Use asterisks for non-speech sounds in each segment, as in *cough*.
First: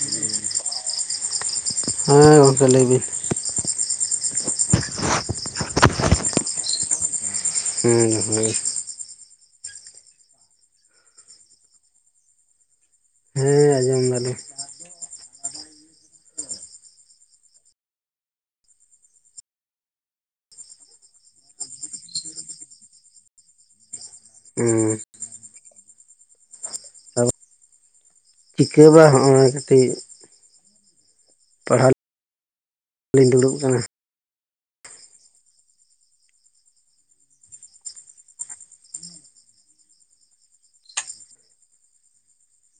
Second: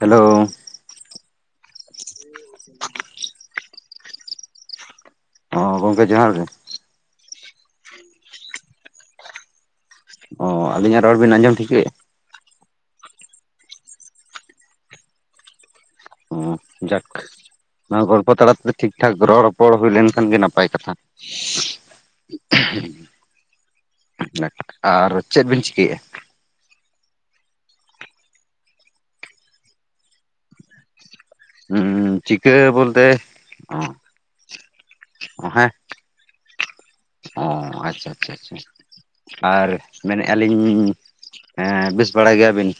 *inaudible* Hello ᱦᱮᱸ ᱜᱚᱝᱠᱮ ᱞᱟᱹᱭ ᱵᱤᱱ *inaudible* ᱦᱸ ᱜᱚᱝᱠᱮ ᱡᱚᱦᱟᱨ ᱜᱮ᱾ ᱦᱮᱸ ᱱᱟᱯᱟᱭ ᱜᱮ᱾ ᱚ ᱟᱹᱵᱧᱟᱜ ᱨᱚᱲ ᱵᱤᱱ ᱟᱸᱡᱚᱢ ᱴᱷᱤᱠᱟᱹᱭᱟ᱾ ᱦᱮᱸ ᱟᱸᱡᱚᱢ ᱫᱟᱞᱤ᱾ ᱡᱟᱠᱷ ᱱᱚᱣᱟ ᱜᱚᱞᱯᱚ ᱛᱟᱞᱟ ᱛᱮᱫᱚ ᱴᱷᱤᱠ ᱴᱷᱟᱠ ᱜᱨᱚ ᱨᱚᱯᱚᱲ ᱦᱩᱭ ᱞᱮᱱᱠᱷᱟᱱ ᱜᱮ ᱱᱟᱯᱟᱭ ᱠᱟᱛᱷᱟ᱾ ᱦᱮᱸ ᱟᱨ ᱪᱮᱫ ᱵᱤᱱ ᱪᱤᱠᱟᱹᱭᱮᱫᱼᱟ? ᱟᱫᱚ ᱪᱤᱠᱟᱹ ᱵᱟ ᱦᱚᱜᱼᱚᱭ ᱠᱟᱹᱴᱤᱡ᱾ ᱦᱩᱸ ᱯᱟᱲᱦᱟᱣ ᱪᱤᱠᱟᱹ ᱵᱚᱞᱛᱮ ᱞᱤᱧ ᱫᱩᱲᱩᱵ ᱠᱟᱱᱟ ᱚ ᱦᱮᱸ᱾ ᱚ ᱟᱪᱪᱷᱟ ᱟᱪᱪᱷᱟ ᱟᱪᱪᱷᱟ᱾ ᱟᱨ ᱢᱮᱱᱮᱫ ᱟᱞᱤᱧ ᱮᱸ ᱵᱮᱥ ᱵᱟᱲᱟ ᱜᱮᱭᱟᱵᱤᱱ᱾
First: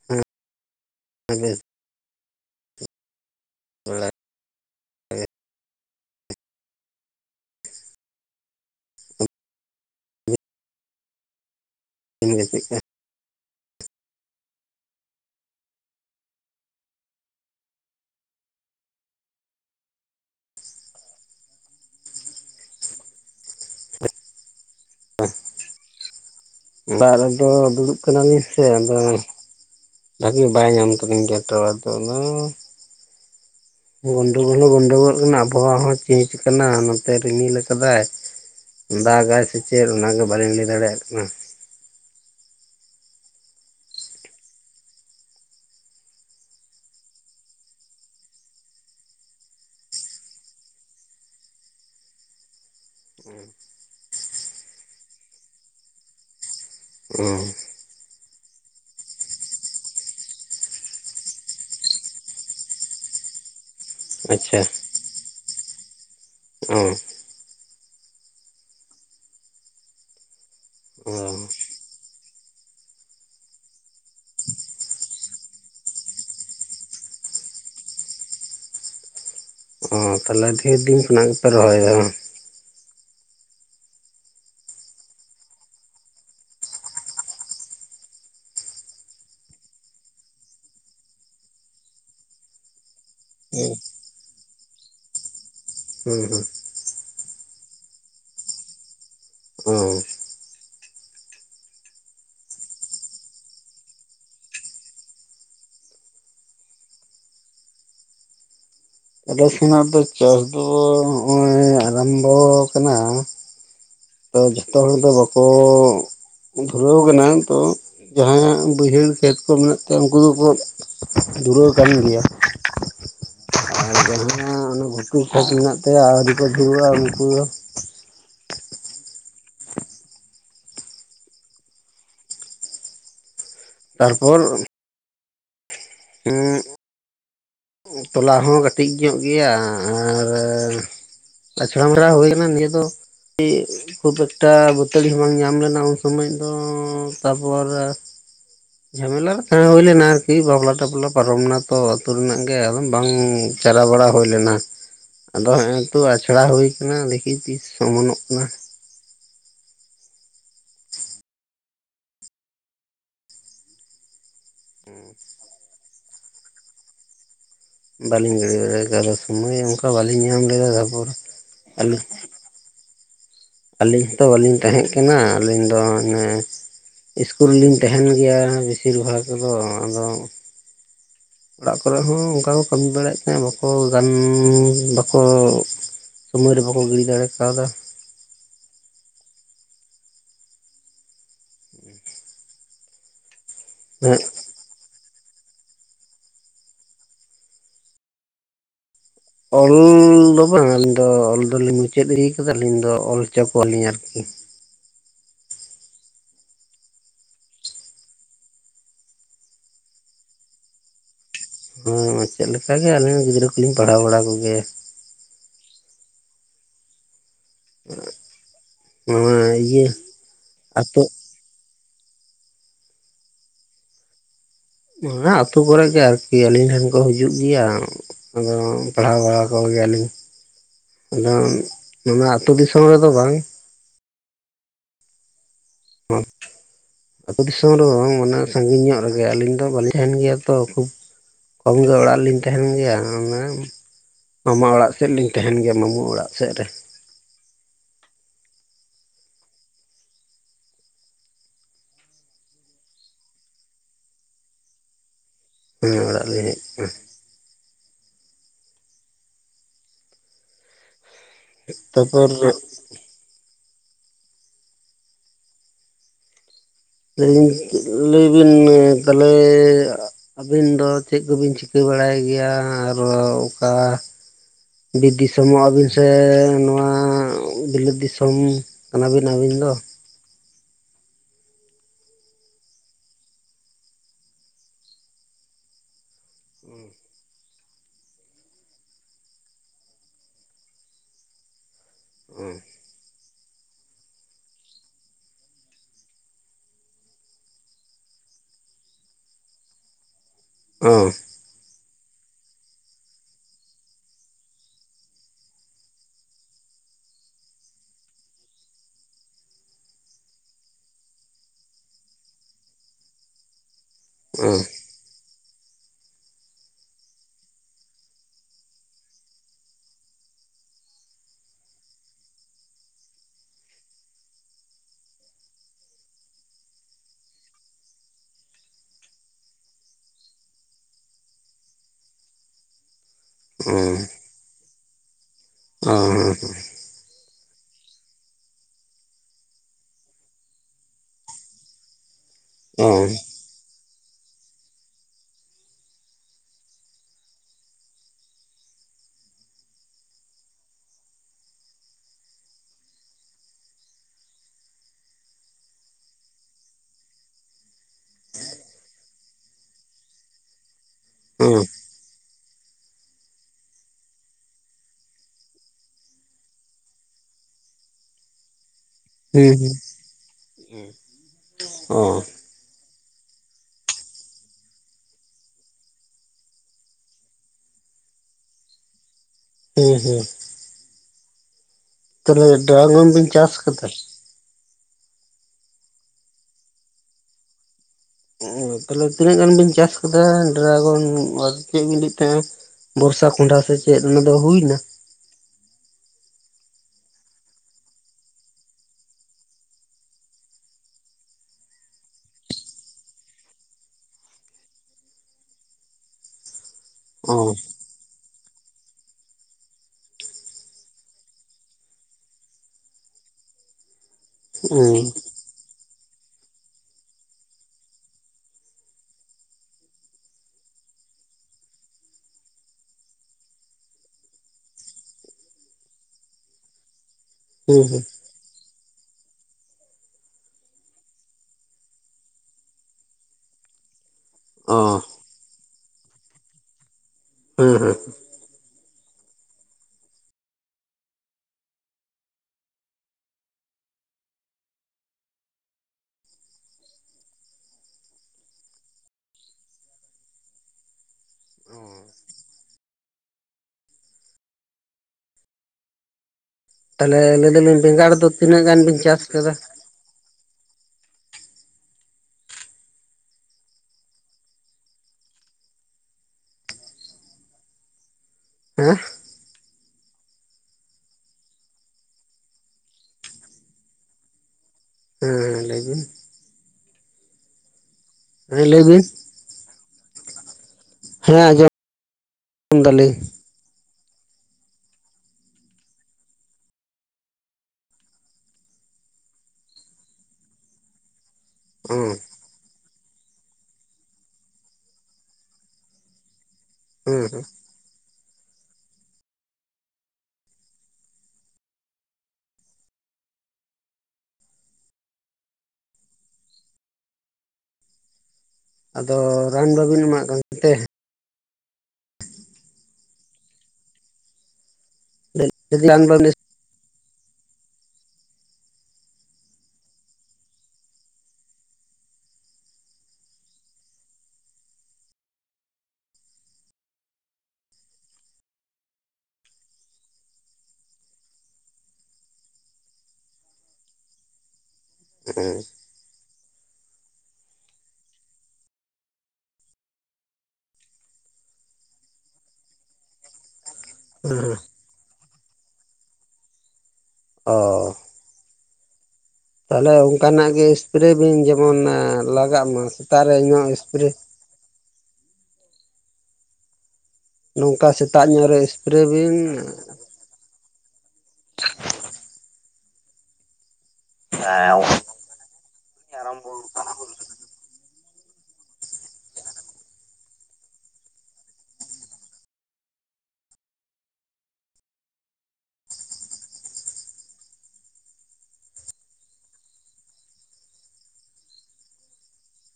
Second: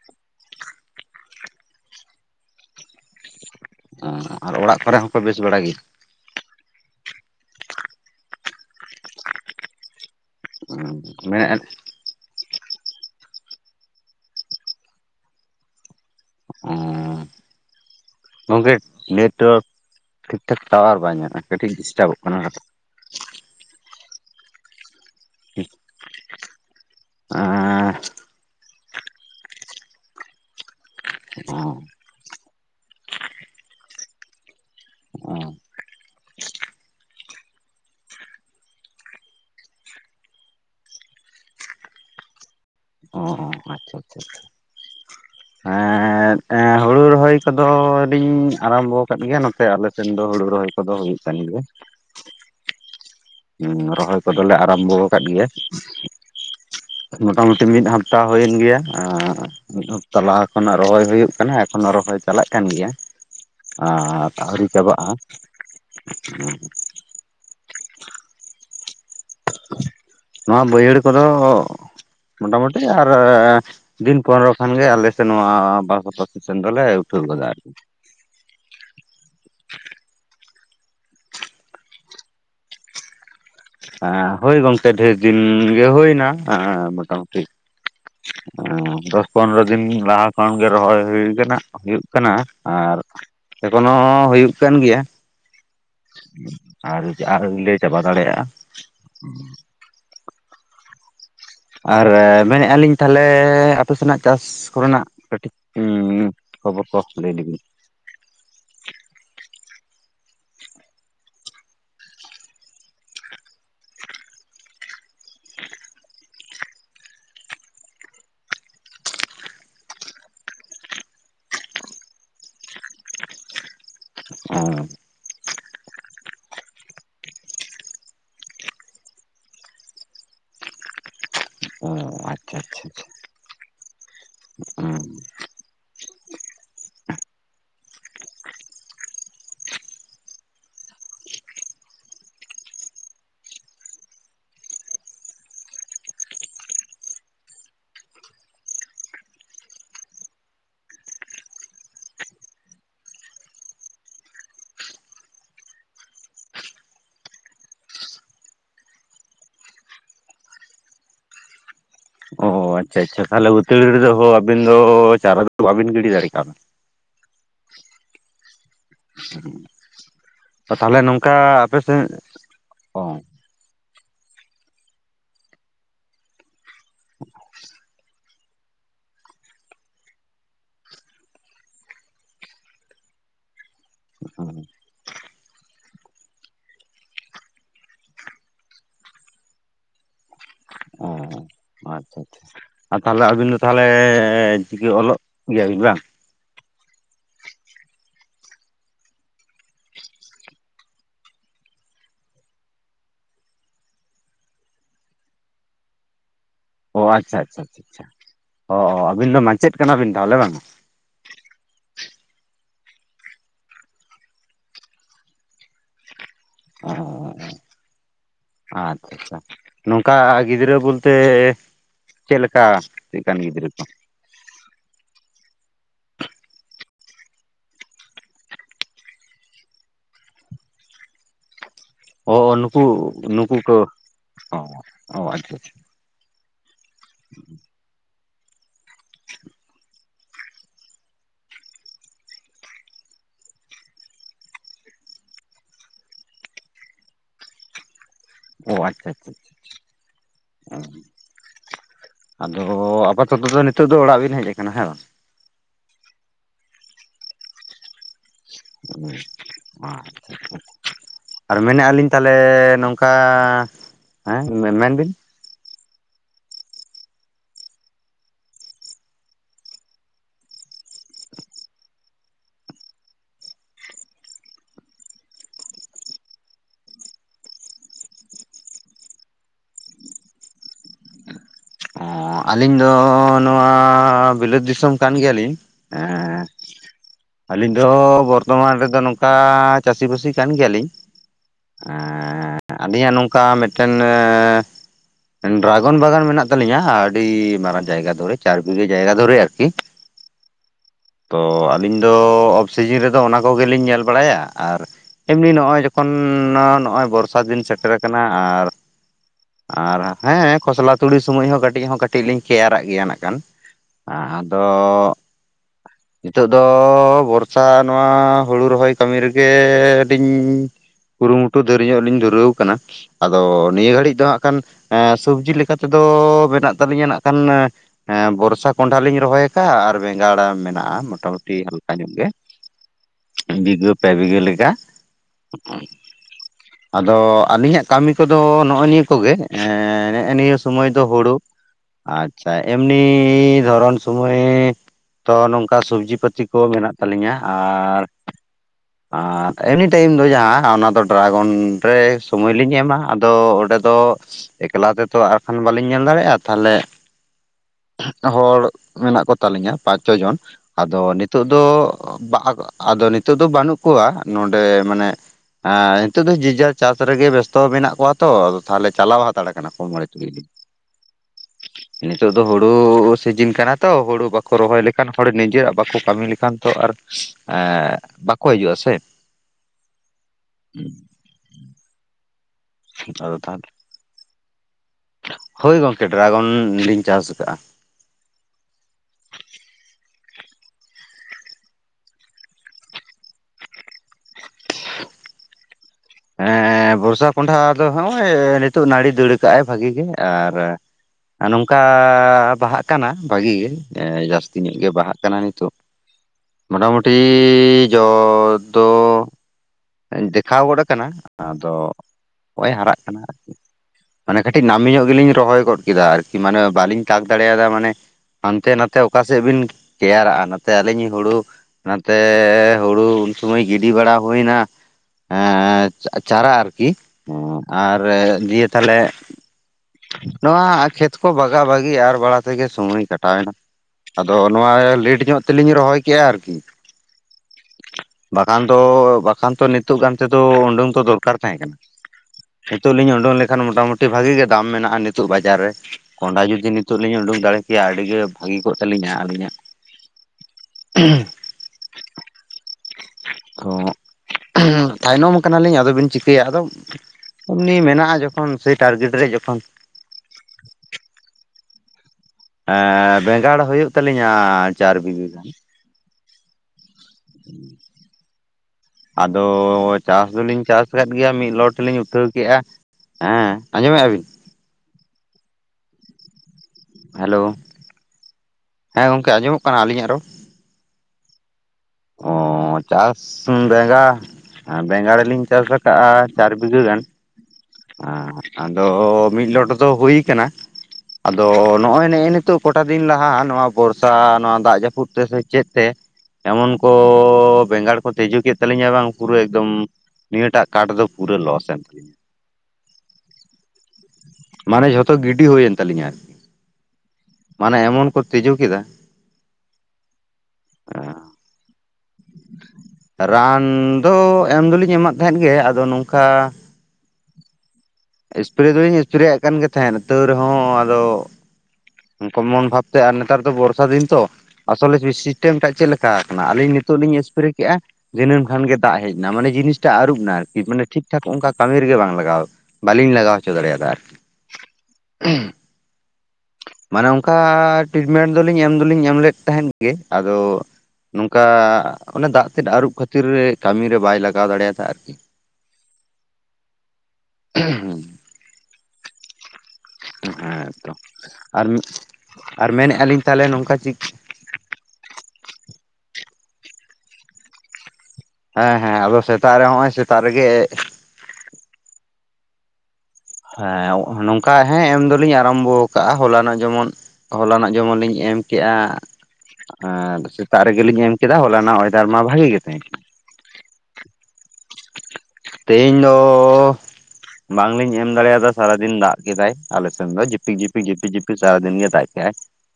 *unintelligible* *unintelligible* ᱟᱨ ᱚᱲᱟᱜ ᱠᱚᱨᱮ ᱦᱚᱸᱠᱚ ᱜᱮ ᱵᱮᱥ ᱵᱟᱲᱟ ᱜᱤ *unintelligible* *unintelligible* ᱚᱸᱻ ᱜᱚᱝᱠᱮ ᱱᱤᱱᱚᱜ ᱴᱷᱤᱠ ᱴᱷᱟᱠ ᱴᱟᱣᱟᱨ ᱵᱟᱭ ᱧᱟᱢᱚᱜᱼᱟ ᱠᱟᱹᱴᱤᱡ ᱰᱤᱥᱴᱟᱵᱚᱜ ᱠᱟᱱᱟ ᱦᱟᱸᱜ *unintelligible* ᱚᱲᱟᱜ ᱨᱮᱫᱚ ᱫᱩᱲᱩᱵ ᱠᱟᱱᱟᱞᱤᱧ ᱥᱮ ᱟᱫᱚ ᱵᱷᱟᱜᱤ ᱵᱟᱭ ᱧᱟᱢ *unintelligible* ᱮᱸ ᱚ ᱜᱮᱴᱟᱣᱟ ᱛᱚ ᱚᱱᱟ ᱜᱚᱱᱰᱩᱜᱚᱜ ᱦᱚᱞ ᱜᱚᱸᱰᱩᱜᱚᱜ ᱚ ᱠᱟᱱᱟ ᱟᱵᱚᱦᱟᱣᱟ ᱦᱚᱸ ᱪᱤᱡᱽ ᱟᱠᱟᱱᱟ ᱛᱮ ᱨᱤᱢᱤᱞ ᱟᱠᱟᱫᱟᱭ ᱫᱟᱜᱟᱭ ᱥᱮ ᱪᱮᱫ ᱚᱱᱟᱜᱮ ᱵᱟᱟᱹᱞᱤᱧ ᱞᱟᱹᱭ ᱫᱟᱲᱮᱭᱟᱜ ᱠᱟᱱᱟ ᱚᱸ ᱟᱪᱷᱟ ᱟᱪᱷᱟ ᱟᱷᱟ ᱮᱺᱻ ᱮᱸᱻ ᱦᱩᱲᱩ ᱨᱚᱦᱚᱭ ᱠᱚᱫᱚᱞᱤᱧ ᱟᱨᱟᱢᱵᱚ ᱟᱠᱟᱫ ᱜᱮᱭᱟ ᱱᱚᱛᱮ ᱟᱞᱮ ᱛᱮᱦᱮᱱ ᱫᱚ ᱦᱩᱲᱩ ᱨᱚᱦᱚᱭ ᱠᱚᱫᱚ ᱦᱩᱭᱩᱜ ᱠᱟᱱ ᱜᱮᱭᱟ ᱨᱚᱦᱚᱭ ᱠᱚᱫᱚᱞᱮ ᱟᱨᱟᱢᱵᱷᱚ ᱟᱠᱟᱫ ᱜᱮᱭᱟ ᱚ ᱢᱚᱴᱟᱢᱩᱴᱤ ᱢᱤᱫ ᱦᱟᱯᱛᱟ ᱦᱩᱭᱮᱱ ᱜᱮᱭᱟ, ᱟᱸᱻ ᱢᱤᱫ ᱛᱟᱞᱟᱦᱟ ᱠᱷᱚᱱᱟᱜ ᱨᱚᱦᱚᱭ ᱦᱩᱭᱩᱜ ᱠᱟᱱᱟ ᱮᱠᱷᱚᱱᱳ ᱨᱚᱦᱚᱭ ᱪᱟᱞᱟᱜ ᱠᱟᱱ ᱜᱮᱭᱟ ᱟᱨ ᱟᱪᱪᱷᱟ ᱟᱣᱨᱤ ᱪᱟᱵᱟᱜᱼᱟ ᱦᱩᱸ *unintelligible* ᱱᱚᱣᱟ ᱵᱟᱹᱭᱦᱟᱹᱲ ᱚ ᱠᱚᱫᱚ ᱢᱚᱴᱟᱢᱩᱴᱤ ᱟᱨ ᱫᱤᱱ ᱯᱚᱱᱨᱚ ᱠᱷᱚᱱᱜᱮ ᱟᱞᱮᱮᱥᱮᱫ ᱱᱚᱣᱟ ᱵᱟᱥᱟᱯᱟᱥ ᱥᱮᱱ ᱫᱚᱞᱮ ᱩᱴᱷᱟᱹᱣ ᱜᱟ ᱟᱨᱠᱤ ᱟ ᱛᱟᱦᱚᱞᱮ ᱰᱷᱮᱨ ᱫᱤᱱ ᱠᱷᱚᱱᱟᱜ ᱜᱮᱯᱮ ᱨᱚᱦᱚᱭᱮᱫ ᱮᱸ ᱦᱳᱭ ᱜᱚᱝᱠᱮ ᱰᱷᱮᱨ ᱫᱤᱱ ᱜᱮ ᱦᱩᱭᱱᱟ ᱮᱸ ᱢᱚᱴᱟᱢᱩᱴᱤ ᱫᱚᱥ ᱯᱚᱱᱨᱚ ᱫᱤᱱ ᱞᱟᱦᱟ ᱠᱷᱚᱱ ᱜᱮ ᱨᱚᱦᱚᱭ ᱦᱩᱭ ᱠᱟᱱᱟ ᱦᱩᱭᱩᱜ ᱠᱟᱱᱟ ᱟᱨ ᱮᱠᱷᱚᱱ ᱦᱚᱸ ᱦᱩᱭᱩᱜ ᱠᱟᱱ ᱜᱮᱭᱟ ᱦᱩᱸ ᱦᱩᱸ ᱟᱨᱚ ᱡᱮ ᱟᱨ ᱞᱟᱹᱭ ᱪᱟᱵᱟ ᱫᱟᱲᱮᱭᱟᱜᱼᱟ ᱦᱩᱸ ᱟᱨ ᱢᱮᱱᱮᱫ-ᱟ ᱞᱤᱧ ᱛᱟᱦᱚᱞᱮ ᱟᱯᱮ ᱥᱮᱱᱟᱜ ᱪᱟᱥ ᱚᱯᱤᱥ ᱠᱚᱨᱮᱱᱟᱜ ᱠᱟᱹᱴᱤᱡ ᱩᱸ ᱠᱷᱚᱵᱚᱨ ᱠᱚ ᱞᱟᱹᱭ ᱞᱮᱵᱤᱱ ᱟᱞᱮ ᱥᱮᱱᱟᱜ ᱫᱚ ᱪᱟᱥ ᱫᱚ ᱦᱚᱸᱜ-ᱚᱭ ᱟᱨᱟᱢᱵᱷᱚ ᱟᱠᱟᱱᱟ ᱛᱚ ᱡᱷᱚᱛᱚ ᱦᱚᱲ ᱫᱚ ᱵᱟᱠᱚ ᱫᱷᱩᱨᱟᱹᱣ ᱟᱠᱟᱱᱟ ᱛᱚ ᱡᱟᱦᱟᱸᱭᱟᱜ ᱵᱟᱹᱭᱦᱟᱹᱲ ᱠᱷᱮᱛ ᱠᱚ ᱢᱮᱱᱟᱜ ᱛᱟᱭᱟ ᱩᱱᱠᱩ ᱫᱚᱠᱚ ᱫᱷᱩᱨᱟᱹᱣ ᱠᱟᱱ ᱜᱮᱭᱟ ᱟᱨ ᱡᱟᱦᱟᱸ ᱚᱱᱟ ᱵᱷᱩᱴ ᱠᱷᱚᱠ ᱢᱮᱱᱟᱜ ᱛᱟᱭᱟ ᱟᱹᱣᱨᱤ ᱠᱚ *unintelligible* ᱩᱱᱠᱩ ᱫᱚ? ᱚ ᱟᱪᱪᱷᱟ ᱟᱪᱪᱷᱟ ᱟᱪᱪᱷᱟ ᱛᱟᱨᱯᱚᱨ ᱦᱩᱸ ᱦᱩ ᱛᱚᱞᱟ ᱦᱚᱸ ᱠᱟᱹᱴᱤᱡ ᱧᱚᱜ ᱜᱮᱭᱟ ᱟᱨ ᱟᱪᱷᱟᱲᱟᱢᱲᱟ ᱦᱩᱭᱱᱟ ᱱᱤᱭᱟᱹ ᱫᱚ *inaudible* ᱠᱩ ᱯᱮᱠᱴᱟᱨ ᱵᱟᱹᱛᱟᱹᱲᱤ ᱵᱟᱝ ᱧᱟᱢ ᱞᱮᱱᱟ ᱩᱱ ᱥᱚᱢᱚᱭ ᱫᱚ ᱛᱟᱯᱚᱨ ᱡᱷᱟᱢᱮᱞᱟ ᱨᱮ ᱛᱟᱦᱮᱸ ᱦᱩᱭ ᱞᱮᱱᱟ ᱟᱨᱠᱤ ᱵᱟᱯᱞᱟ ᱴᱟᱯᱞᱟ ᱯᱟᱨᱚᱢ ᱱᱟ ᱛᱚ ᱟ ᱟᱹᱛᱩ ᱨᱮᱱᱟᱜ ᱜᱮ ᱟᱫᱚᱢ ᱵᱟᱝ ᱪᱟᱞᱟᱣ ᱵᱟᱲᱟ ᱦᱩᱭ ᱞᱮᱱᱟ ᱟᱫᱚ ᱦᱮᱸ ᱮ ᱛᱚ ᱟᱪᱲᱟ ᱦᱩ ᱟᱠᱟᱱᱟ ᱫᱮᱠᱷᱤ ᱛᱤᱥ ᱚᱢᱚᱱᱚᱜ ᱠᱟᱱᱟ ᱚ ᱟᱪᱪᱷᱟ ᱟᱪᱪᱷᱟ ᱛᱟᱦᱚᱞᱮ ᱦᱩᱛᱲ ᱨᱮ ᱟᱵᱤᱱ ᱫᱚ ᱪᱟᱨᱟ ᱫᱚ ᱵᱟᱵᱤᱱ ᱜᱤᱰᱤ ᱫᱟᱲᱮ ᱠᱟᱣᱫᱟ ᱵᱟᱹᱞᱤᱧ ᱜᱤᱲᱤ ᱫᱟᱲᱮᱠᱟᱣᱫᱟ ᱥᱚᱢᱚᱭ ᱚᱱᱠᱟ ᱵᱟᱹᱞᱤᱧ ᱧᱟᱢ ᱞᱮᱫᱟ ᱛᱟᱦᱚᱞᱮ ᱛᱟᱯᱚᱨ ᱱᱚᱝᱠᱟ ᱟᱯᱮ ᱥᱮᱫ ᱟᱹᱞᱤᱧ ᱚ ᱟᱹᱞᱤᱧ ᱛᱚ ᱵᱟᱞᱤᱧ ᱛᱟᱦᱮᱸ ᱠᱟᱱᱟ ᱟᱹᱞᱤᱧ ᱫᱚ ᱚᱱᱮ ᱤᱥᱠᱩᱞ ᱨᱮᱞᱤᱧ ᱛᱟᱦᱮᱱ ᱜᱮᱭᱟ ᱵᱮᱥᱤᱨ ᱵᱷᱟᱜᱽ ᱫᱚ ᱟᱫᱚ ᱚᱲᱟᱜ ᱠᱚᱨᱮᱜ ᱦᱚᱸ ᱚᱱᱠᱟ ᱠᱚ ᱠᱟᱹᱢᱤ ᱵᱟᱲᱮᱫ ᱛᱟᱦᱮᱸ ᱵᱟᱠᱚ ᱜᱟᱱ ᱵᱟᱠᱚ ᱥᱳᱢᱳᱭ ᱨᱮ ᱵᱟᱠᱚ ᱜᱤᱰᱤ ᱫᱟᱲᱮ ᱠᱟᱣᱫᱟ ᱚ ᱟᱪᱪᱷᱟ ᱟᱪᱪᱷᱟ ᱟᱨ ᱛᱟᱦᱚᱞᱮ ᱟᱵᱤᱱ ᱫᱚ ᱛᱟᱦᱚᱞᱮ ᱦᱮᱸ ᱪᱤᱠᱟᱹ ᱚᱞᱚᱜ ᱜᱮᱭᱟᱵᱤᱱ ᱵᱟᱝ ᱚᱞ ᱫᱚ ᱵᱟᱝ ᱟᱹᱞᱤᱧ ᱫᱚ ᱚᱞ ᱫᱚᱞᱤᱧ ᱢᱩᱪᱟᱹᱫ ᱤᱫᱤ ᱠᱟᱫᱟ ᱟᱹᱞᱤᱧ ᱫᱚ ᱚᱞ ᱦᱚᱪᱚ ᱠᱚᱣᱟᱞᱤᱧ ᱟᱨᱠᱤ ᱚ ᱟᱪᱪᱷᱟ ᱟᱪᱪᱷᱟ ᱚ ᱟᱹᱵᱤᱱ ᱫᱚ ᱢᱟᱪᱮᱫ ᱠᱟᱱᱟᱵᱤᱱ ᱛᱟᱦᱚᱞᱮ ᱵᱟᱝᱼᱟ ᱦᱮᱭ ᱪᱮᱫᱞᱠᱟᱜᱮ ᱟᱹᱞᱤᱧ ᱨᱮᱱ ᱜᱤᱫᱽᱨᱟᱹ ᱠᱚᱞᱤᱧ ᱯᱟᱲᱦᱟᱣ ᱵᱟᱲᱟ ᱠᱚᱜᱮᱭᱟ ᱚ ᱟᱪᱪᱷᱟ ᱟᱪᱪᱷᱟ ᱱᱚᱣᱟ ᱤᱭᱟᱹ ᱱᱚᱝᱠᱟ ᱜᱤᱫᱽᱨᱟᱹ ᱟᱛᱳ ᱵᱚᱞᱛᱮ ᱪᱮᱫ ᱞᱮᱠᱟ ᱠᱟᱱ ᱜᱤᱫᱽᱨᱟᱹ ᱠᱚ ᱱᱚᱣᱟ ᱟᱛᱩ ᱠᱚᱨᱮᱜ ᱜᱮ ᱟᱨᱠᱤ ᱟᱹᱞᱤᱧ ᱴᱷᱮᱱ ᱠᱚ ᱦᱤᱡᱩᱜ ᱜᱮᱭᱟ ᱟᱫᱚ ᱯᱟᱲᱦᱟᱣ ᱵᱟᱲᱟ ᱠᱚᱜᱮᱭᱟᱞᱤᱧ ᱟᱫᱚ ᱚᱱᱟ ᱚ ᱟᱹᱛᱩ ᱱᱩᱠᱩ ᱫᱤᱥᱚᱢ ᱨᱮᱫᱚ ᱵᱟᱝ ᱱᱩᱠᱩ ᱠᱚ ᱚ ᱚ ᱟᱪᱪᱷᱟ ᱟᱪᱪᱷᱟ ᱦᱩ *unintelligible* ᱟᱛᱩ ᱫᱤᱥᱚᱢ ᱨᱮᱦᱚᱸ ᱢᱟᱱᱮ ᱥᱟᱺᱜᱤᱧ ᱧᱚᱜ ᱨᱮᱜᱮ ᱟᱞᱤᱧ ᱫᱚ ᱵᱟᱹᱞᱤᱧ ᱛᱟᱦᱮᱱ ᱜᱮᱭᱟ ᱛᱚ ᱠᱷᱩᱵᱽ ᱠᱚᱢ ᱜᱮ ᱚᱲᱟᱜ ᱨᱮ ᱞᱤᱧ ᱛᱟᱦᱮᱱ ᱜᱮᱭᱟ ᱚᱱᱟ ᱢᱟᱢᱟ ᱚᱲᱟᱜ ᱥᱮᱫ ᱞᱤᱧ ᱛᱟᱦᱮᱱ ᱜᱮᱭᱟ ᱢᱟᱢᱩ ᱚᱲᱟᱜ ᱥᱮᱫ ᱨᱮ ᱚ ᱟᱪᱪᱷᱟ ᱟᱪᱪᱷᱟ ᱟᱫᱚ ᱟᱯᱟᱛᱚᱛᱚ ᱫᱚ ᱱᱤᱛᱳᱜ ᱫᱚ ᱚᱲᱟᱜ ᱵᱮᱤᱱ ᱦᱮᱡ ᱠᱟᱱᱟ ᱦᱮᱸ ᱵᱟᱝ ᱦᱮᱸ ᱚᱲᱟᱜ ᱞᱮ ᱦᱮᱡ ᱠᱟᱱᱟ᱾ *inaudible* ᱟᱨ ᱢᱮᱱᱮᱫᱼᱟ ᱞᱤᱧ ᱛᱟᱯᱚᱨ ᱛᱟᱦᱚᱞᱮ ᱱᱚᱝ ᱚᱱᱠᱟ ᱦᱮᱸ ᱢᱮᱱᱵᱤᱱ *inaudible* ᱞᱟᱹᱭᱵᱤᱱ ᱛᱟᱦᱚᱞᱮ ᱟᱜ ᱟᱹᱵᱤᱱ ᱫᱚ ᱪᱮᱫ ᱠᱚᱵᱤᱱ ᱪᱤᱠᱟᱹ ᱵᱟᱲᱟᱭ ᱜᱮᱭᱟ ᱟᱨᱚ ᱚᱠᱟ ᱵᱤᱨ ᱫᱤᱥᱚᱢᱚᱜ ᱟᱵᱤᱱ ᱥᱮ ᱱᱚᱣᱟ ᱵᱤᱞᱟᱹᱛ ᱫᱤᱥᱚᱢ ᱠᱟᱱᱟᱵᱤᱱ ᱟᱹᱵᱤᱱ ᱫᱚ? ᱚ ᱟᱹᱞᱤᱧ ᱫᱚ ᱱᱚᱣᱟ ᱵᱤᱞᱟᱹᱛ ᱫᱤᱥᱚᱢ ᱠᱟᱱ ᱜᱮᱭᱟᱞᱤᱧ ᱦᱮᱸ ᱦᱩᱸ *unintelligible* ᱟᱹᱞᱤᱧ ᱫᱚ ᱵᱚᱨᱫᱷᱚᱢᱟᱱ ᱨᱮᱫᱚ ᱱᱚᱝᱠᱟ ᱪᱟᱹᱥᱤᱵᱟᱹᱥᱤ ᱠᱟᱱ ᱜᱮᱭᱟᱞᱤᱧ ᱚ ᱟᱹᱞᱤᱧᱟᱜ ᱱᱚᱝᱠᱟ ᱢᱤᱫᱴᱮᱱ ᱰᱨᱟᱜᱚᱱ ᱵᱟᱜᱟᱱ ᱢᱮᱱᱟᱜ ᱟᱞᱤᱧᱟ ᱟᱹᱰᱤ ᱢᱟᱨᱟᱝ ᱡᱟᱭᱜᱟ ᱫᱷᱚᱨᱮ ᱪᱟᱨ ᱵᱤᱜᱷᱟᱹ ᱡᱟᱭᱜᱟ ᱫᱷᱚᱨᱮ ᱟᱨᱠᱤ ᱚ ᱛᱚ ᱟᱹᱞᱤᱧ ᱫᱚ ᱚᱯ ᱥᱤᱡᱤᱱ ᱨᱮᱫᱚ ᱚᱱᱟ ᱠᱚᱜᱮᱞᱤᱧ ᱧᱮᱞ ᱵᱟᱲᱟᱭᱟ ᱟᱨ ᱮᱢᱱᱤ ᱱᱚᱜᱼᱚᱭ ᱡᱚᱠᱷᱚᱱ ᱱᱚᱜᱼᱚᱭ ᱵᱚᱨᱥᱟ ᱫᱤᱱ ᱥᱮᱴᱨᱟ ᱠᱟᱱᱟ ᱟᱨ ᱟᱨ ᱦᱮᱸ ᱠᱷᱚᱥᱞᱟ ᱛᱩᱲᱤ ᱥᱚᱢᱚᱭ ᱦᱚᱸ ᱠᱟᱹᱴᱤᱡ ᱦᱚᱸ ᱠᱟᱹᱴᱤᱡ ᱞᱤᱧ ᱠᱮᱭᱟᱨᱟᱜ ᱜᱮᱭᱟ ᱱᱟᱜ ᱠᱷᱟᱱ ᱟᱫᱚᱜ ᱱᱤᱛᱚᱜ ᱫᱚ ᱵᱚᱨᱥᱟ ᱱᱚᱣᱟ ᱦᱩᱲᱩ ᱨᱚᱦᱚᱭ ᱠᱟᱹᱢᱤ ᱨᱮᱜᱮ ᱟᱹᱰᱤᱧ ᱠᱩᱨᱩᱢᱩᱴᱩ ᱫᱷᱟᱹᱨᱤ ᱧᱚᱜ ᱞᱤᱧ ᱫᱷᱩᱨᱟᱹᱣ ᱠᱟᱱᱟ ᱟᱫᱚ ᱱᱤᱭᱟᱹ ᱜᱷᱟᱹᱲᱤᱡ ᱫᱚ ᱦᱟᱸᱜ ᱠᱷᱟᱱ ᱥᱚᱵᱡᱤ ᱞᱮᱠᱟᱛᱮᱫ ᱫᱚ ᱢᱮᱱᱟᱜ ᱛᱟᱹᱞᱤᱧᱟ ᱱᱟᱜ ᱠᱷᱟᱱ ᱦᱮᱸ ᱵᱚᱨᱥᱟ ᱠᱚᱸᱰᱷᱟ ᱞᱤᱧ ᱨᱚᱦᱚᱭ ᱟᱠᱟᱫᱼᱟ ᱟᱨ ᱵᱮᱸᱜᱟᱲ ᱢᱮᱱᱟᱜᱼᱟ ᱢᱚᱴᱟᱢᱩᱴᱤ ᱦᱟᱞᱠᱟ ᱧᱚᱜ ᱜᱮ᱾ ᱵᱤᱜᱷᱟᱹ ᱚ ᱯᱮ ᱵᱤᱜᱷᱟᱹ ᱞᱮᱠᱟ ᱦᱩᱠ ᱩᱸ᱾ ᱚᱻᱚ ᱟᱫᱚ ᱟᱹᱞᱤᱧᱟᱜ ᱠᱟᱹᱢᱤ ᱠᱚᱫᱚ ᱱᱚᱜᱼᱚᱭ ᱱᱤᱭᱟᱹ ᱠᱚᱜᱮ ᱱᱮᱜᱼᱮ ᱱᱤᱭᱟᱹ ᱥᱚᱢᱚᱭ ᱫᱚ ᱦᱩᱲᱩ, ᱟᱪᱪᱷᱟ ᱮᱢᱱᱤ ᱚ ᱫᱷᱚᱨᱚᱱ ᱥᱚᱢᱚᱭ ᱛᱚ ᱱᱚᱝᱠᱟ ᱥᱚᱵᱡᱤ ᱯᱟᱹᱛᱤ ᱠᱚ ᱢᱮᱱᱟᱜ ᱛᱟᱞᱤᱧᱟ, ᱟᱨ ᱟᱨ ᱮᱱᱤ ᱴᱟᱭᱤᱢ ᱫᱚ ᱡᱟᱦᱟᱸ ᱚᱱᱟ ᱫᱚ ᱰᱨᱟᱜᱚᱱ ᱨᱮ ᱥᱚᱢᱚᱭ ᱞᱤᱧ ᱮᱢᱟ ᱟᱫᱚ ᱚᱸᱰᱮᱫ ᱫᱚ ᱮᱠᱞᱟ ᱛᱮᱛᱚ ᱟᱠᱷᱟᱱ ᱵᱟᱹᱞᱤᱧ ᱧᱮᱞ ᱫᱟᱲᱮᱭᱟᱜᱼᱟ ᱛᱟᱦᱚᱞᱮ ᱦᱚᱲ ᱢᱮᱱᱟᱜ ᱠᱚᱛᱟ ᱞᱤᱧᱟ ᱯᱟᱸᱪᱼ ᱪᱷᱚ ᱡᱚᱱ ᱟᱫᱚ ᱱᱤᱛᱳᱜ ᱚ ᱫᱚ ᱚ ᱵᱟᱠ ᱟᱫᱚ ᱱᱤᱛᱚᱜ ᱫᱚ ᱵᱟᱹᱱᱩᱜ ᱠᱚᱣᱟ ᱱᱚᱰᱮ ᱢᱟᱱᱮ ᱦᱮᱸ ᱱᱤᱛᱳᱜ ᱫᱚ ᱡᱡᱟ ᱪᱟᱥ ᱨᱮᱜᱮ ᱵᱮᱥᱛᱚ ᱢᱮᱱᱟᱜ ᱠᱚᱣᱟ ᱛᱚ, ᱛᱟᱦᱞᱮ ᱪᱟᱞᱟᱣ ᱦᱟᱛᱟᱲ ᱦᱩᱸ ᱠᱟᱱᱟ ᱠᱚ ᱢᱚᱬᱮ ᱛᱲᱩᱭ ᱫᱤᱱ, ᱦᱩᱸ ᱚ ᱱᱤᱛᱚᱜ ᱦᱩᱲᱩ ᱥᱤᱡᱤᱱ ᱠᱟᱱᱟ ᱛᱚ ᱦᱩᱲᱩ ᱵᱟᱠᱚ ᱨᱚᱦᱚᱭ ᱞᱮᱠᱷᱟᱱ ᱦᱚᱲ ᱱᱤᱡᱮᱨᱟᱜ ᱵᱟᱠᱚ ᱠᱟᱹᱢᱤ ᱞᱮᱠᱷᱟᱱ ᱛᱚ ᱟᱨ ᱮᱸ ᱵᱟᱠᱚ ᱦᱤᱡᱩᱜᱼᱟ ᱥᱮ ᱦᱩᱸ ᱦᱩᱸ *unintelligible* ᱛᱟᱦᱚᱞᱮ ᱰᱨᱟᱜᱚᱱ ᱵᱤᱱ ᱟᱫᱚ ᱛᱟᱦᱚᱞᱮ ᱪᱟᱥ ᱠᱟᱫᱟ? ᱦᱳᱭ ᱜᱚᱝᱠᱮ ᱰᱨᱟᱜᱚᱱ ᱞᱤᱧ ᱪᱟᱥ ᱟᱠᱟᱫᱼᱟ᱾ ᱩᱸ ᱛᱟᱦᱚᱞᱮ ᱛᱤᱱᱟᱹᱜ ᱜᱟᱱ ᱵᱮᱤᱱ ᱪᱟᱥ ᱟᱠᱟᱫᱟ ᱰᱨᱟᱜᱚᱱ ᱟᱨ ᱪᱮᱫ ᱵᱤᱱ ᱞᱟᱹᱭᱮᱫ ᱛᱟᱦᱮᱸ? ᱵᱚᱨᱥᱟ ᱠᱚᱸᱰᱷᱟ ᱥᱮ ᱪᱮᱫ ᱚᱱᱟ ᱫᱚ ᱦᱩᱭᱱᱟ? ᱦᱮᱸ ᱵᱚᱨᱥᱟ ᱠᱚᱱᱰᱷᱟ ᱫᱚ ᱱᱚᱜᱼᱚᱭ ᱱᱤᱛᱚᱜᱜ ᱱᱟᱹᱲᱤ ᱫᱟᱹᱲ ᱠᱟᱜᱼᱟᱭ ᱵᱷᱟᱜᱤ ᱜᱮ ᱟᱨ ᱱᱚᱝᱠᱟ ᱵᱟᱦᱟᱜ ᱠᱟᱱᱟ ᱵᱷᱟᱜᱤ ᱜᱮ ᱡᱟᱹᱥᱛᱤ ᱧᱚᱜ ᱜᱮ ᱵᱟᱦᱟᱜ ᱠᱟᱱᱟ ᱱᱤᱛᱚᱜ᱾ ᱢᱚᱴᱟᱢᱩᱴᱤ ᱚ ᱡᱚ ᱫᱚ ᱫᱮᱠᱷᱟᱣ ᱜᱚᱫ ᱟᱠᱟᱱᱟ ᱟᱫᱚ ᱱᱚᱜᱚᱭ ᱦᱟᱨᱟᱜ ᱠᱟᱱᱟ ᱟᱨᱠᱤ᱾ ᱢᱟᱱᱮ ᱠᱟᱹᱴᱤᱡ ᱱᱟᱹᱢᱤ ᱦᱩᱸ ᱧᱚᱜ ᱜᱮᱞᱤᱧ ᱨᱚᱦᱚᱭ ᱜᱚᱫ ᱠᱮᱫᱟ, ᱟᱨᱠᱤ ᱢᱟᱱᱮ ᱵᱟᱞᱤᱧ ᱛᱟᱜᱠ ᱫᱟᱲᱮᱭᱟᱫᱟ ᱢᱟᱱᱮ ᱦᱟᱱᱛᱮ ᱱᱟᱛᱮ ᱚᱠᱟ ᱥᱮᱫ ᱵᱤᱱ ᱠᱮᱭᱟᱨᱟᱜᱼᱟ ᱱᱟᱛᱮ ᱟᱹᱞᱤᱧ ᱦᱩᱲᱩ ᱚᱱᱟᱛᱮ ᱦᱩᱲᱩ ᱩᱱ ᱥᱩᱢᱚᱭ ᱜᱤᱰᱤ ᱵᱟᱲᱟ ᱦᱩᱭᱱᱟ᱾ ᱮᱸ ᱪᱟ ᱪᱟᱨᱟ ᱟᱨᱠᱤ ᱦᱩᱸ ᱟᱨ ᱦᱩᱸ ᱫᱤᱭᱮ ᱛᱟᱦᱞᱮ ᱱᱚᱶᱟ ᱠᱷᱮᱛ ᱠᱚ ᱵᱟᱜᱟᱼ ᱵᱷᱟᱹᱜᱤ ᱟᱨ ᱵᱟᱲᱟ ᱛᱮᱜᱮ ᱥᱚᱢᱚᱭ ᱠᱟᱴᱟᱣᱮ ᱮᱱᱟ ᱟᱫᱚ ᱱᱚᱶᱟ ᱚ ᱞᱮᱴ ᱧᱚᱜ ᱛᱮᱞᱤᱧ ᱨᱚᱦᱚᱭ ᱠᱮᱫᱮᱜᱼᱟ ᱟᱨᱠᱤ ᱦᱩᱸ ᱦᱩᱸ ᱵᱟᱠᱷᱟᱱ ᱫᱚ ᱵᱟᱠᱷᱟᱱ ᱛᱚ ᱱᱤᱛᱚᱜ ᱜᱟᱱ ᱛᱮᱫᱚ ᱩᱰᱩᱝ ᱛᱚ ᱫᱚᱨᱠᱟᱨ ᱛᱟᱦᱮᱸ ᱠᱟᱱᱟ ᱱᱤᱛᱚᱜ ᱞᱤᱧ ᱩᱰᱩᱝ ᱞᱮᱠᱷᱟᱱ ᱢᱚᱴᱟᱢᱩᱴᱤ ᱵᱷᱟᱜᱤ ᱜᱮ ᱫᱟᱢ ᱢᱮᱱᱟᱜᱼᱟ ᱱᱤᱛᱚᱜ ᱵᱟᱡᱟᱨ ᱨᱮ ᱠᱚᱸᱰᱷᱟ ᱡᱩᱫᱤ ᱱᱤᱛᱚᱜ ᱞᱤᱧ ᱩᱰᱩᱠ ᱫᱟᱲᱮ ᱠᱮᱭᱟ ᱟᱹᱰᱤᱜ ᱜᱮ ᱵᱷᱟᱹᱜᱤ ᱠᱚᱜ ᱛᱟᱹᱞᱤᱧᱟ ᱟᱹᱞᱤᱧᱟᱜ *inaudible* *unintelligible* ᱛᱟᱭᱱᱚᱢ ᱟᱠᱟᱱᱟ ᱞᱤᱧ ᱟᱫᱚ ᱵᱤᱱ ᱪᱤᱠᱟᱹᱭᱟ ᱟᱫᱚ? ᱛᱟᱦᱚᱞᱮ ᱞᱟᱹᱭ ᱮᱢᱱᱤ ᱫᱟᱞᱤᱧ ᱵᱮᱸᱜᱟᱲ ᱢᱮᱱᱟᱜᱼᱟ ᱫᱚ ᱡᱚᱠᱷᱚᱱ ᱛᱤᱱᱟᱹᱜ ᱥᱮᱭ ᱜᱟᱱ ᱵᱤᱱ ᱴᱟᱨᱜᱮᱴ ᱪᱟᱥ ᱨᱮ ᱠᱟᱫᱟ ᱡᱚᱠᱷᱚᱱ ᱮᱸ ᱵᱮᱸᱜᱟᱲ ᱦᱩᱭᱩᱜ ᱛᱟᱹᱞᱤᱧᱟ ᱪᱟᱨ ᱵᱤᱜᱷᱟᱹ ᱜᱟᱱ᱾ *unintelligible* ᱦᱮᱸᱜ ᱟᱫᱚ ᱪᱟᱥ ᱫᱚᱞᱤᱧ ᱪᱟᱥ ᱠᱟᱫ ᱜᱮᱭᱟ ᱢᱤᱫ ᱞᱚᱴ ᱞᱤᱧ ᱩᱴᱷᱟᱹᱣ ᱠᱮᱫᱮᱜᱼᱟ᱾ ᱦᱮᱸ ᱟᱸᱡᱚᱢᱮᱫᱼᱟ ᱵᱤᱱ? ᱞᱟᱹᱭᱵᱤᱱ ᱦᱮᱞᱳ ᱞᱟᱹᱭ ᱵᱤᱱ ᱦᱮᱸ ᱜᱚᱢᱠᱮ ᱟᱸᱡᱚᱢᱚᱜ ᱠᱟᱱᱟ ᱟᱹᱞᱤᱧᱟᱜ ᱨᱚᱲ? ᱦᱮᱸ ᱚᱢᱚᱢ ᱚᱻ ᱪᱟᱥ ᱮᱭ ᱵᱮᱸᱜᱟ ᱵᱮᱸᱜᱟᱬ ᱞᱤᱧ ᱪᱟᱥ ᱟᱠᱟᱫᱼᱟ ᱪᱟᱨ ᱵᱤᱜᱷᱟᱹ ᱜᱟᱱ ᱟᱫᱚ ᱢᱤᱫ ᱞᱚᱴᱚ ᱫᱚ ᱦᱩᱭᱩ ᱠᱟᱱᱟ ᱟᱫᱚ ᱚ ᱱᱚᱜᱼᱚᱭ ᱱᱮᱜᱼᱮ ᱱᱤ ᱠᱚᱴᱟ ᱫᱤᱱ ᱞᱟᱦᱟ ᱱᱚᱶᱟ ᱵᱚᱨᱥᱟ ᱱᱚᱶᱟ ᱫᱟᱜ ᱡᱟᱹᱯᱩᱫ ᱛᱮ ᱥᱮ ᱪᱮᱫ ᱛᱮ ᱮᱢᱚᱱ ᱠᱚᱻᱻ ᱦᱮᱸ ᱦᱮᱸ ᱵᱮᱸᱜᱟᱬ ᱠᱚ ᱠᱚ ᱛᱤᱡᱩ ᱠᱮᱫ ᱛᱟᱹᱞᱤᱧᱟ ᱵᱟᱝ ᱯᱩᱨᱟᱹ ᱮᱠᱫᱚᱢ ᱱᱤᱭᱟᱹᱴᱟᱜ ᱠᱟᱟᱨᱴ ᱫᱚ ᱯᱩᱨᱟᱹ ᱞᱚᱥ ᱮᱱ ᱢᱟᱱᱮ ᱡᱷᱚᱛᱚ ᱜᱤᱰᱤ ᱦᱩᱭᱮᱱ ᱛᱟᱞᱤᱧᱟ ᱟᱨᱠᱤ ᱢᱟᱱᱮ ᱮᱢᱚᱱ ᱠᱚ ᱛᱤᱡᱩ ᱠᱮᱫᱟ ᱟᱫᱚ ᱨᱟᱱ ᱵᱟᱵᱤᱱ ᱮᱢᱟᱜ ᱠᱟᱱ ᱛᱮ? *unintelligible* ᱨᱟᱱᱻ ᱫᱚ ᱮᱢ ᱫᱚᱞᱤᱧ ᱮᱢᱟᱜ ᱛᱟᱦᱮᱸᱫ ᱜᱮ ᱟᱫᱚ ᱨᱟᱱ ᱱᱚᱝᱠᱟ ᱵᱟᱹᱵᱤᱱ ᱮᱯᱨᱮ ᱫᱚᱧ ᱮᱯᱨᱮᱭᱟᱜ ᱠᱟᱱ ᱜᱮ ᱛᱟᱦᱮᱸᱫ ᱱᱤᱛᱟᱹᱣ ᱨᱮᱦᱚᱸ ᱟᱫᱚ ᱠᱚᱢᱚᱱ ᱵᱷᱟᱵᱛᱮ ᱟᱨ ᱱᱮᱛᱟᱨ ᱫᱚ ᱵᱚᱨᱥᱟ ᱫᱤᱱ ᱛᱚ ᱟᱥᱚᱞᱮ ᱥᱤᱥᱴᱮᱢ ᱴᱟᱜ ᱪᱮᱫ ᱞᱮᱠᱟ ᱠᱟᱱᱟ ᱟᱹᱞᱤᱧ ᱱᱤᱛᱚᱜ ᱞᱤᱧ ᱥᱯᱨᱮ ᱠᱮᱜᱼᱟ ᱫᱤᱱᱟᱹᱢ ᱠᱷᱟᱱ ᱜᱮ ᱫᱟᱜ ᱦᱮᱡ ᱱᱟ ᱢᱟᱱᱮ ᱡᱤᱱᱤᱥᱴᱟ ᱟᱹᱨᱩᱵ ᱱᱟ ᱟᱨᱠᱤ ᱢᱟᱱᱮ ᱴᱷᱤᱠ ᱴᱷᱟᱠ ᱚᱱᱠᱟ ᱠᱟᱹᱢᱤ ᱨᱮᱜᱮ ᱵᱟᱝ ᱞᱟᱜᱟᱣ ᱵᱟᱹᱞᱤᱧ ᱞᱟᱜᱟᱣ ᱦᱚᱪᱚ ᱫᱟᱲᱮ ᱭᱟᱫᱟ ᱟᱨᱠᱤ *unintelligible* ᱢᱟᱱᱮ ᱚᱱᱠᱟ ᱴᱤᱴᱢᱮᱱᱴ ᱫᱚᱞᱤᱧ ᱮᱢ ᱫᱚᱞᱤᱧ ᱮᱢ ᱞᱮᱫ ᱛᱟᱦᱮᱸᱫ ᱜᱮ ᱟᱫᱚ ᱱᱚᱝᱠᱟ ᱚᱱᱮ ᱫᱟᱜ ᱛᱮᱫ ᱟᱹᱨᱩᱵ ᱠᱷᱟᱹᱛᱤᱨ ᱠᱟᱹᱢᱤᱨᱮ ᱵᱟᱭ ᱞᱟᱜᱟᱣ ᱫᱟᱲᱮᱭᱟᱛ ᱟᱨᱠᱤ ᱳᱻ ᱦᱮᱸ ᱛᱟᱦᱚᱞᱮ ᱚᱱᱠᱟᱱᱟᱜ ᱜᱮ ᱛᱚ ᱮᱥᱯᱨᱮ ᱵᱤᱱ ᱟᱨ ᱡᱮᱢᱚᱱ ᱞᱟᱜᱟᱜ ᱟᱨ ᱢᱟ ᱢᱮᱱᱮᱫᱼᱟ ᱞᱤᱧ ᱥᱮᱛᱟᱜ ᱨᱮ ᱛᱟᱦᱚᱞᱮ ᱱᱚᱝᱠᱟ ᱪᱤᱠ ᱤᱥᱯᱨᱮ ᱱᱚᱝᱠᱟ ᱥᱮᱛᱟᱜ ᱧᱚᱜ ᱨᱮ ᱦᱮᱸ ᱦᱮᱸ ᱮᱥᱯᱨᱮ ᱟᱫᱚ ᱵᱤᱱ ᱥᱮᱛᱟᱜ ᱨᱮ ᱦᱚᱸᱜᱼᱚᱭ ᱥᱮᱛᱟᱜ ᱨᱮᱜᱮ ᱦᱮᱸ ᱱᱚᱝᱠᱟ ᱦᱮᱸ ᱮᱢᱫᱚᱞᱤᱧ ᱟᱨᱟᱢᱵᱚ ᱠᱟᱜᱼᱟ ᱦᱚᱞᱟᱱᱚᱜ ᱡᱮᱢᱚᱱ ᱦᱚᱞᱱᱟᱜ ᱡᱮᱢᱚᱱ ᱞᱤᱧ ᱮᱢ ᱠᱮᱜᱼᱟ ᱟᱨ ᱥᱮᱛᱟᱜ ᱨᱮᱜᱮᱞᱤᱧ ᱮᱢ ᱠᱮᱫᱟ ᱦᱚᱞᱟ ᱨᱮᱱᱟᱜ ᱚᱭᱰᱟᱨ ᱢᱟ ᱵᱷᱟᱜᱤ ᱜᱮ ᱛᱟᱦᱮᱸ ᱠᱟᱱᱟ ᱛᱮᱦᱤᱧ ᱫᱚ ᱵᱟᱝ ᱞᱤᱧ ᱮᱢ ᱫᱟᱲᱮ ᱭᱟᱫᱟ ᱥᱟᱨᱟ ᱫᱤᱱ ᱫᱟᱜ ᱠᱮᱫᱟᱭ ᱟᱞᱮᱥᱱ ᱫᱚ ᱡᱤᱯᱤᱠ ᱡᱤᱯᱤᱠ ᱡᱤᱯᱤᱠ ᱡᱤᱯᱤᱠ ᱥᱟᱨᱟᱫᱤᱱ ᱜᱮ ᱫᱟᱜ ᱠᱮᱫ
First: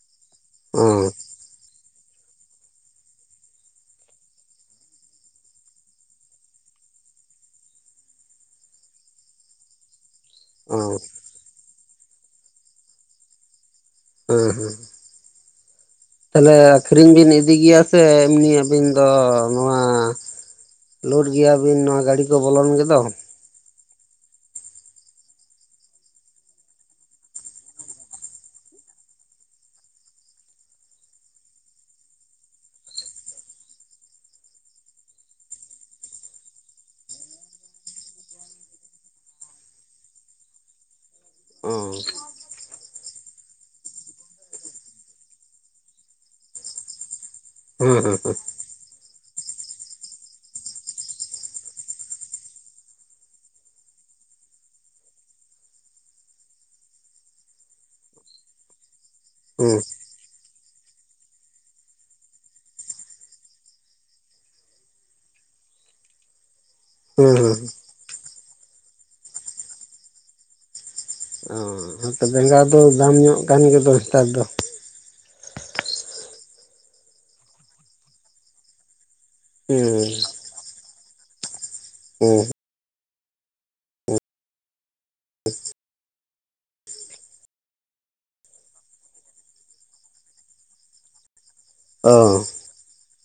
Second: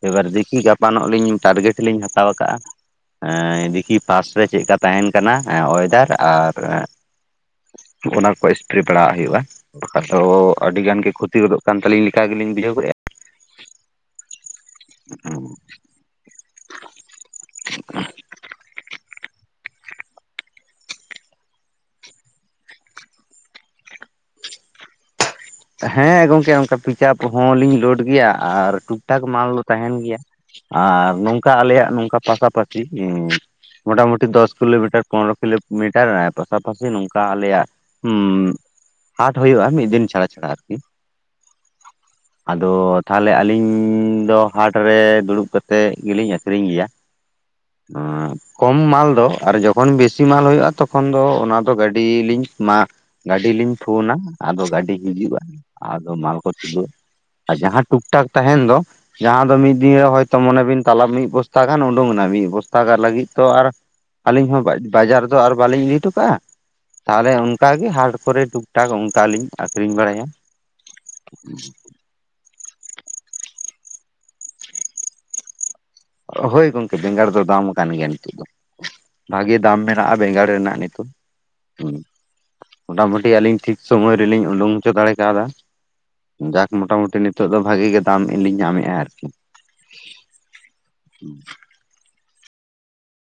ᱮᱵᱟᱨ ᱫᱤᱠᱤ ᱚ ᱜᱟᱯᱟᱱᱚᱜ ᱞᱤᱧ ᱴᱟᱨᱜᱮᱴ ᱞᱤᱧ ᱦᱟᱛᱟᱣ ᱠᱟᱜᱼᱟ ᱫᱤᱠᱤ ᱯᱷᱟᱥᱴ ᱨᱮ ᱪᱮᱫ ᱞᱮᱠᱟ ᱛᱟᱦᱮᱱ ᱠᱟᱱᱟ ᱚᱭᱮᱫᱟᱨ? ᱟᱨ ᱚᱱᱟ ᱠᱚ ᱮᱥᱯᱮᱨᱮ ᱵᱟᱲᱟᱜ ᱦᱩᱭᱩᱜᱼᱟ ᱵᱟᱠᱟᱱ ᱫᱚ ᱚ ᱟᱹᱰᱤ ᱜᱟᱱ ᱜᱮ ᱠᱷᱚ *unintelligible* ᱠᱟᱱ ᱛᱟᱹᱞᱤᱧ ᱞᱮᱠᱟ ᱜᱮᱞᱤᱧ ᱵᱩᱡᱷᱟᱹᱣ ᱠᱮᱫᱼᱟ ᱦᱮᱸ ᱦᱩᱸ ᱛᱟᱦᱞᱮ ᱟᱹᱠᱷᱨᱤᱧ ᱵᱤᱱ ᱤᱫᱤ ᱜᱮᱭᱟ ᱥᱮ ᱮᱢᱱᱤ ᱟᱵᱤᱱ ᱫᱚ ᱱᱚᱶᱟ ᱞᱳᱰ ᱜᱮᱭᱟᱵᱤᱱ ᱱᱚᱣᱟ ᱜᱟᱹᱰᱤ ᱠᱚ ᱵᱚᱞᱚᱱ ᱜᱮᱫᱚ ᱦᱮᱸ ᱜᱚᱝᱠᱮ ᱚᱱᱠᱟ ᱯᱤᱠᱟᱯ ᱦᱚᱸᱞᱤᱧ ᱞᱳᱰ ᱜᱮᱭᱟ ᱟᱨ ᱴᱩᱠ ᱴᱷᱟᱠ ᱢᱟᱞ ᱫᱚ ᱛᱟᱦᱮᱱ ᱜᱮᱭᱟ ᱟᱨ ᱱᱚᱝᱠᱟ ᱟᱞᱮᱭᱟᱜ ᱱᱚᱝᱠᱟ ᱯᱟᱥᱟᱯᱟᱥᱤ ᱢᱚᱴᱟᱢᱩᱴᱤ ᱫᱚᱥ ᱠᱤᱞᱳᱢᱤᱴᱟᱨ ᱯᱚᱨᱱᱚ ᱠᱤᱞᱳᱢᱤᱴᱟᱨ ᱯᱟᱥᱟᱯᱟᱥᱤ ᱱᱚᱝᱠᱟ ᱟᱞᱮᱭᱟᱜ ᱦᱩᱸ ᱦᱟᱴ ᱦᱩᱭᱩᱜᱼᱟ ᱢᱤᱫ ᱫᱤᱱ ᱪᱷᱟᱲᱟ ᱪᱷᱟᱲᱟ ᱟᱨᱠᱤ *inaudible* ᱟᱫᱚ ᱛᱟᱦᱚᱞᱮ ᱟᱹᱞᱤᱧ ᱫᱚ ᱦᱟᱴᱨᱮ ᱫᱩᱲᱩᱵ ᱠᱟᱛᱮᱫ ᱜᱮᱞᱤᱧ ᱟᱠᱷᱨᱤᱧ ᱜᱮᱭᱟ ᱦᱮᱸ ᱦᱮᱸ *unintelligible* ᱠᱚᱢ ᱢᱟᱞ ᱫᱚ ᱟᱨ ᱡᱚᱠᱷᱚᱱ ᱵᱮᱥᱤ ᱢᱟᱞ ᱦᱳᱭᱳᱜᱼᱟ ᱛᱚᱠᱷᱚᱱ ᱫᱚ ᱚᱱᱟ ᱫᱚ ᱜᱟᱹᱰᱤᱞᱤᱧ ᱢᱟ ᱜᱟᱹᱰᱤ ᱞᱤᱧ ᱯᱷᱳᱱᱟ ᱟᱫᱚ ᱜᱟᱹᱰᱤ ᱦᱤᱡᱩᱜᱼᱟ ᱟᱫᱚ ᱢᱟᱞ ᱠᱚ ᱛᱩᱫᱟᱹᱜᱼᱟ ᱟᱨ ᱡᱟᱦᱟᱸ ᱴᱩᱠ ᱴᱟᱠ ᱛᱟᱦᱮᱱ ᱫᱚ ᱡᱟᱦᱟᱸ ᱫᱚ ᱢᱤᱫ ᱦᱮᱸ ᱫᱤᱱ ᱨᱮ ᱦᱚᱭᱛ ᱢᱚᱱᱮ ᱵᱤᱱ ᱛᱟᱞᱟᱵ ᱢᱤᱫ ᱵᱚᱥᱛᱟ ᱜᱟᱱ ᱩᱰᱩᱠᱮᱱᱟ ᱢᱤᱫ ᱵᱚᱥᱛᱟ ᱜ ᱞᱟᱹᱜᱤᱫ ᱛᱚ ᱟᱨ ᱟᱹᱞᱤᱧ ᱦᱚᱸ ᱵᱟᱡᱟᱨ ᱫᱚ ᱟᱨ ᱵᱟᱹᱞᱤᱧ ᱤᱫᱤ ᱦᱚᱴᱚ ᱠᱟᱜᱼᱟ ᱛᱟᱦᱚᱞᱮ ᱦᱮᱸ ᱚᱱᱠᱟᱜᱮ ᱦᱟᱴ ᱠᱚᱨᱮ ᱴᱩᱠᱼ ᱴᱟᱠ ᱚᱱᱠᱟᱞᱤᱧ ᱟᱠᱷᱨᱤᱧ ᱵᱟᱲᱟᱭᱟ ᱦᱚ ᱛᱚᱵᱮᱸᱜᱟᱲ ᱫᱚ ᱫᱟᱢ ᱧᱚᱜ ᱠᱟᱱ ᱜᱮᱫᱚ ᱱᱮᱛᱟᱨ ᱫᱚ ᱦᱳᱭ ᱜᱚᱝᱠᱮ ᱵᱮᱸᱜᱟᱲ ᱫᱚ ᱫᱟᱢ ᱠᱟᱱ ᱜᱮᱭᱟ ᱱᱤᱛᱚᱜ ᱫᱚ ᱵᱷᱟᱜᱤ ᱫᱟᱢ ᱦᱩᱸ ᱢᱮᱱᱟᱜᱼᱟ ᱵᱮᱸᱜᱟᱲ ᱨᱮᱱᱟᱜ ᱱᱤᱛᱳᱜ *inaudible* ᱢᱚᱴᱟᱢᱩᱴᱤ ᱟᱹᱞᱤᱧ ᱴᱷᱤᱠ ᱥᱚᱢᱚᱭ ᱨᱮᱞᱤᱧ ᱩᱰᱩᱝ ᱦᱚᱪᱚ ᱫᱟᱲᱮ ᱠᱟᱣᱫᱟ ᱡᱟᱠ ᱢᱚᱴᱟ ᱢᱩᱴᱤ ᱱᱤᱛᱚᱜ ᱫᱚ ᱵᱷᱟᱜᱤ ᱜᱮ ᱫᱟᱢ ᱞᱤᱧ ᱧᱟᱢᱮᱫᱼᱟ ᱟᱨᱠᱤ *inaudible* ᱚ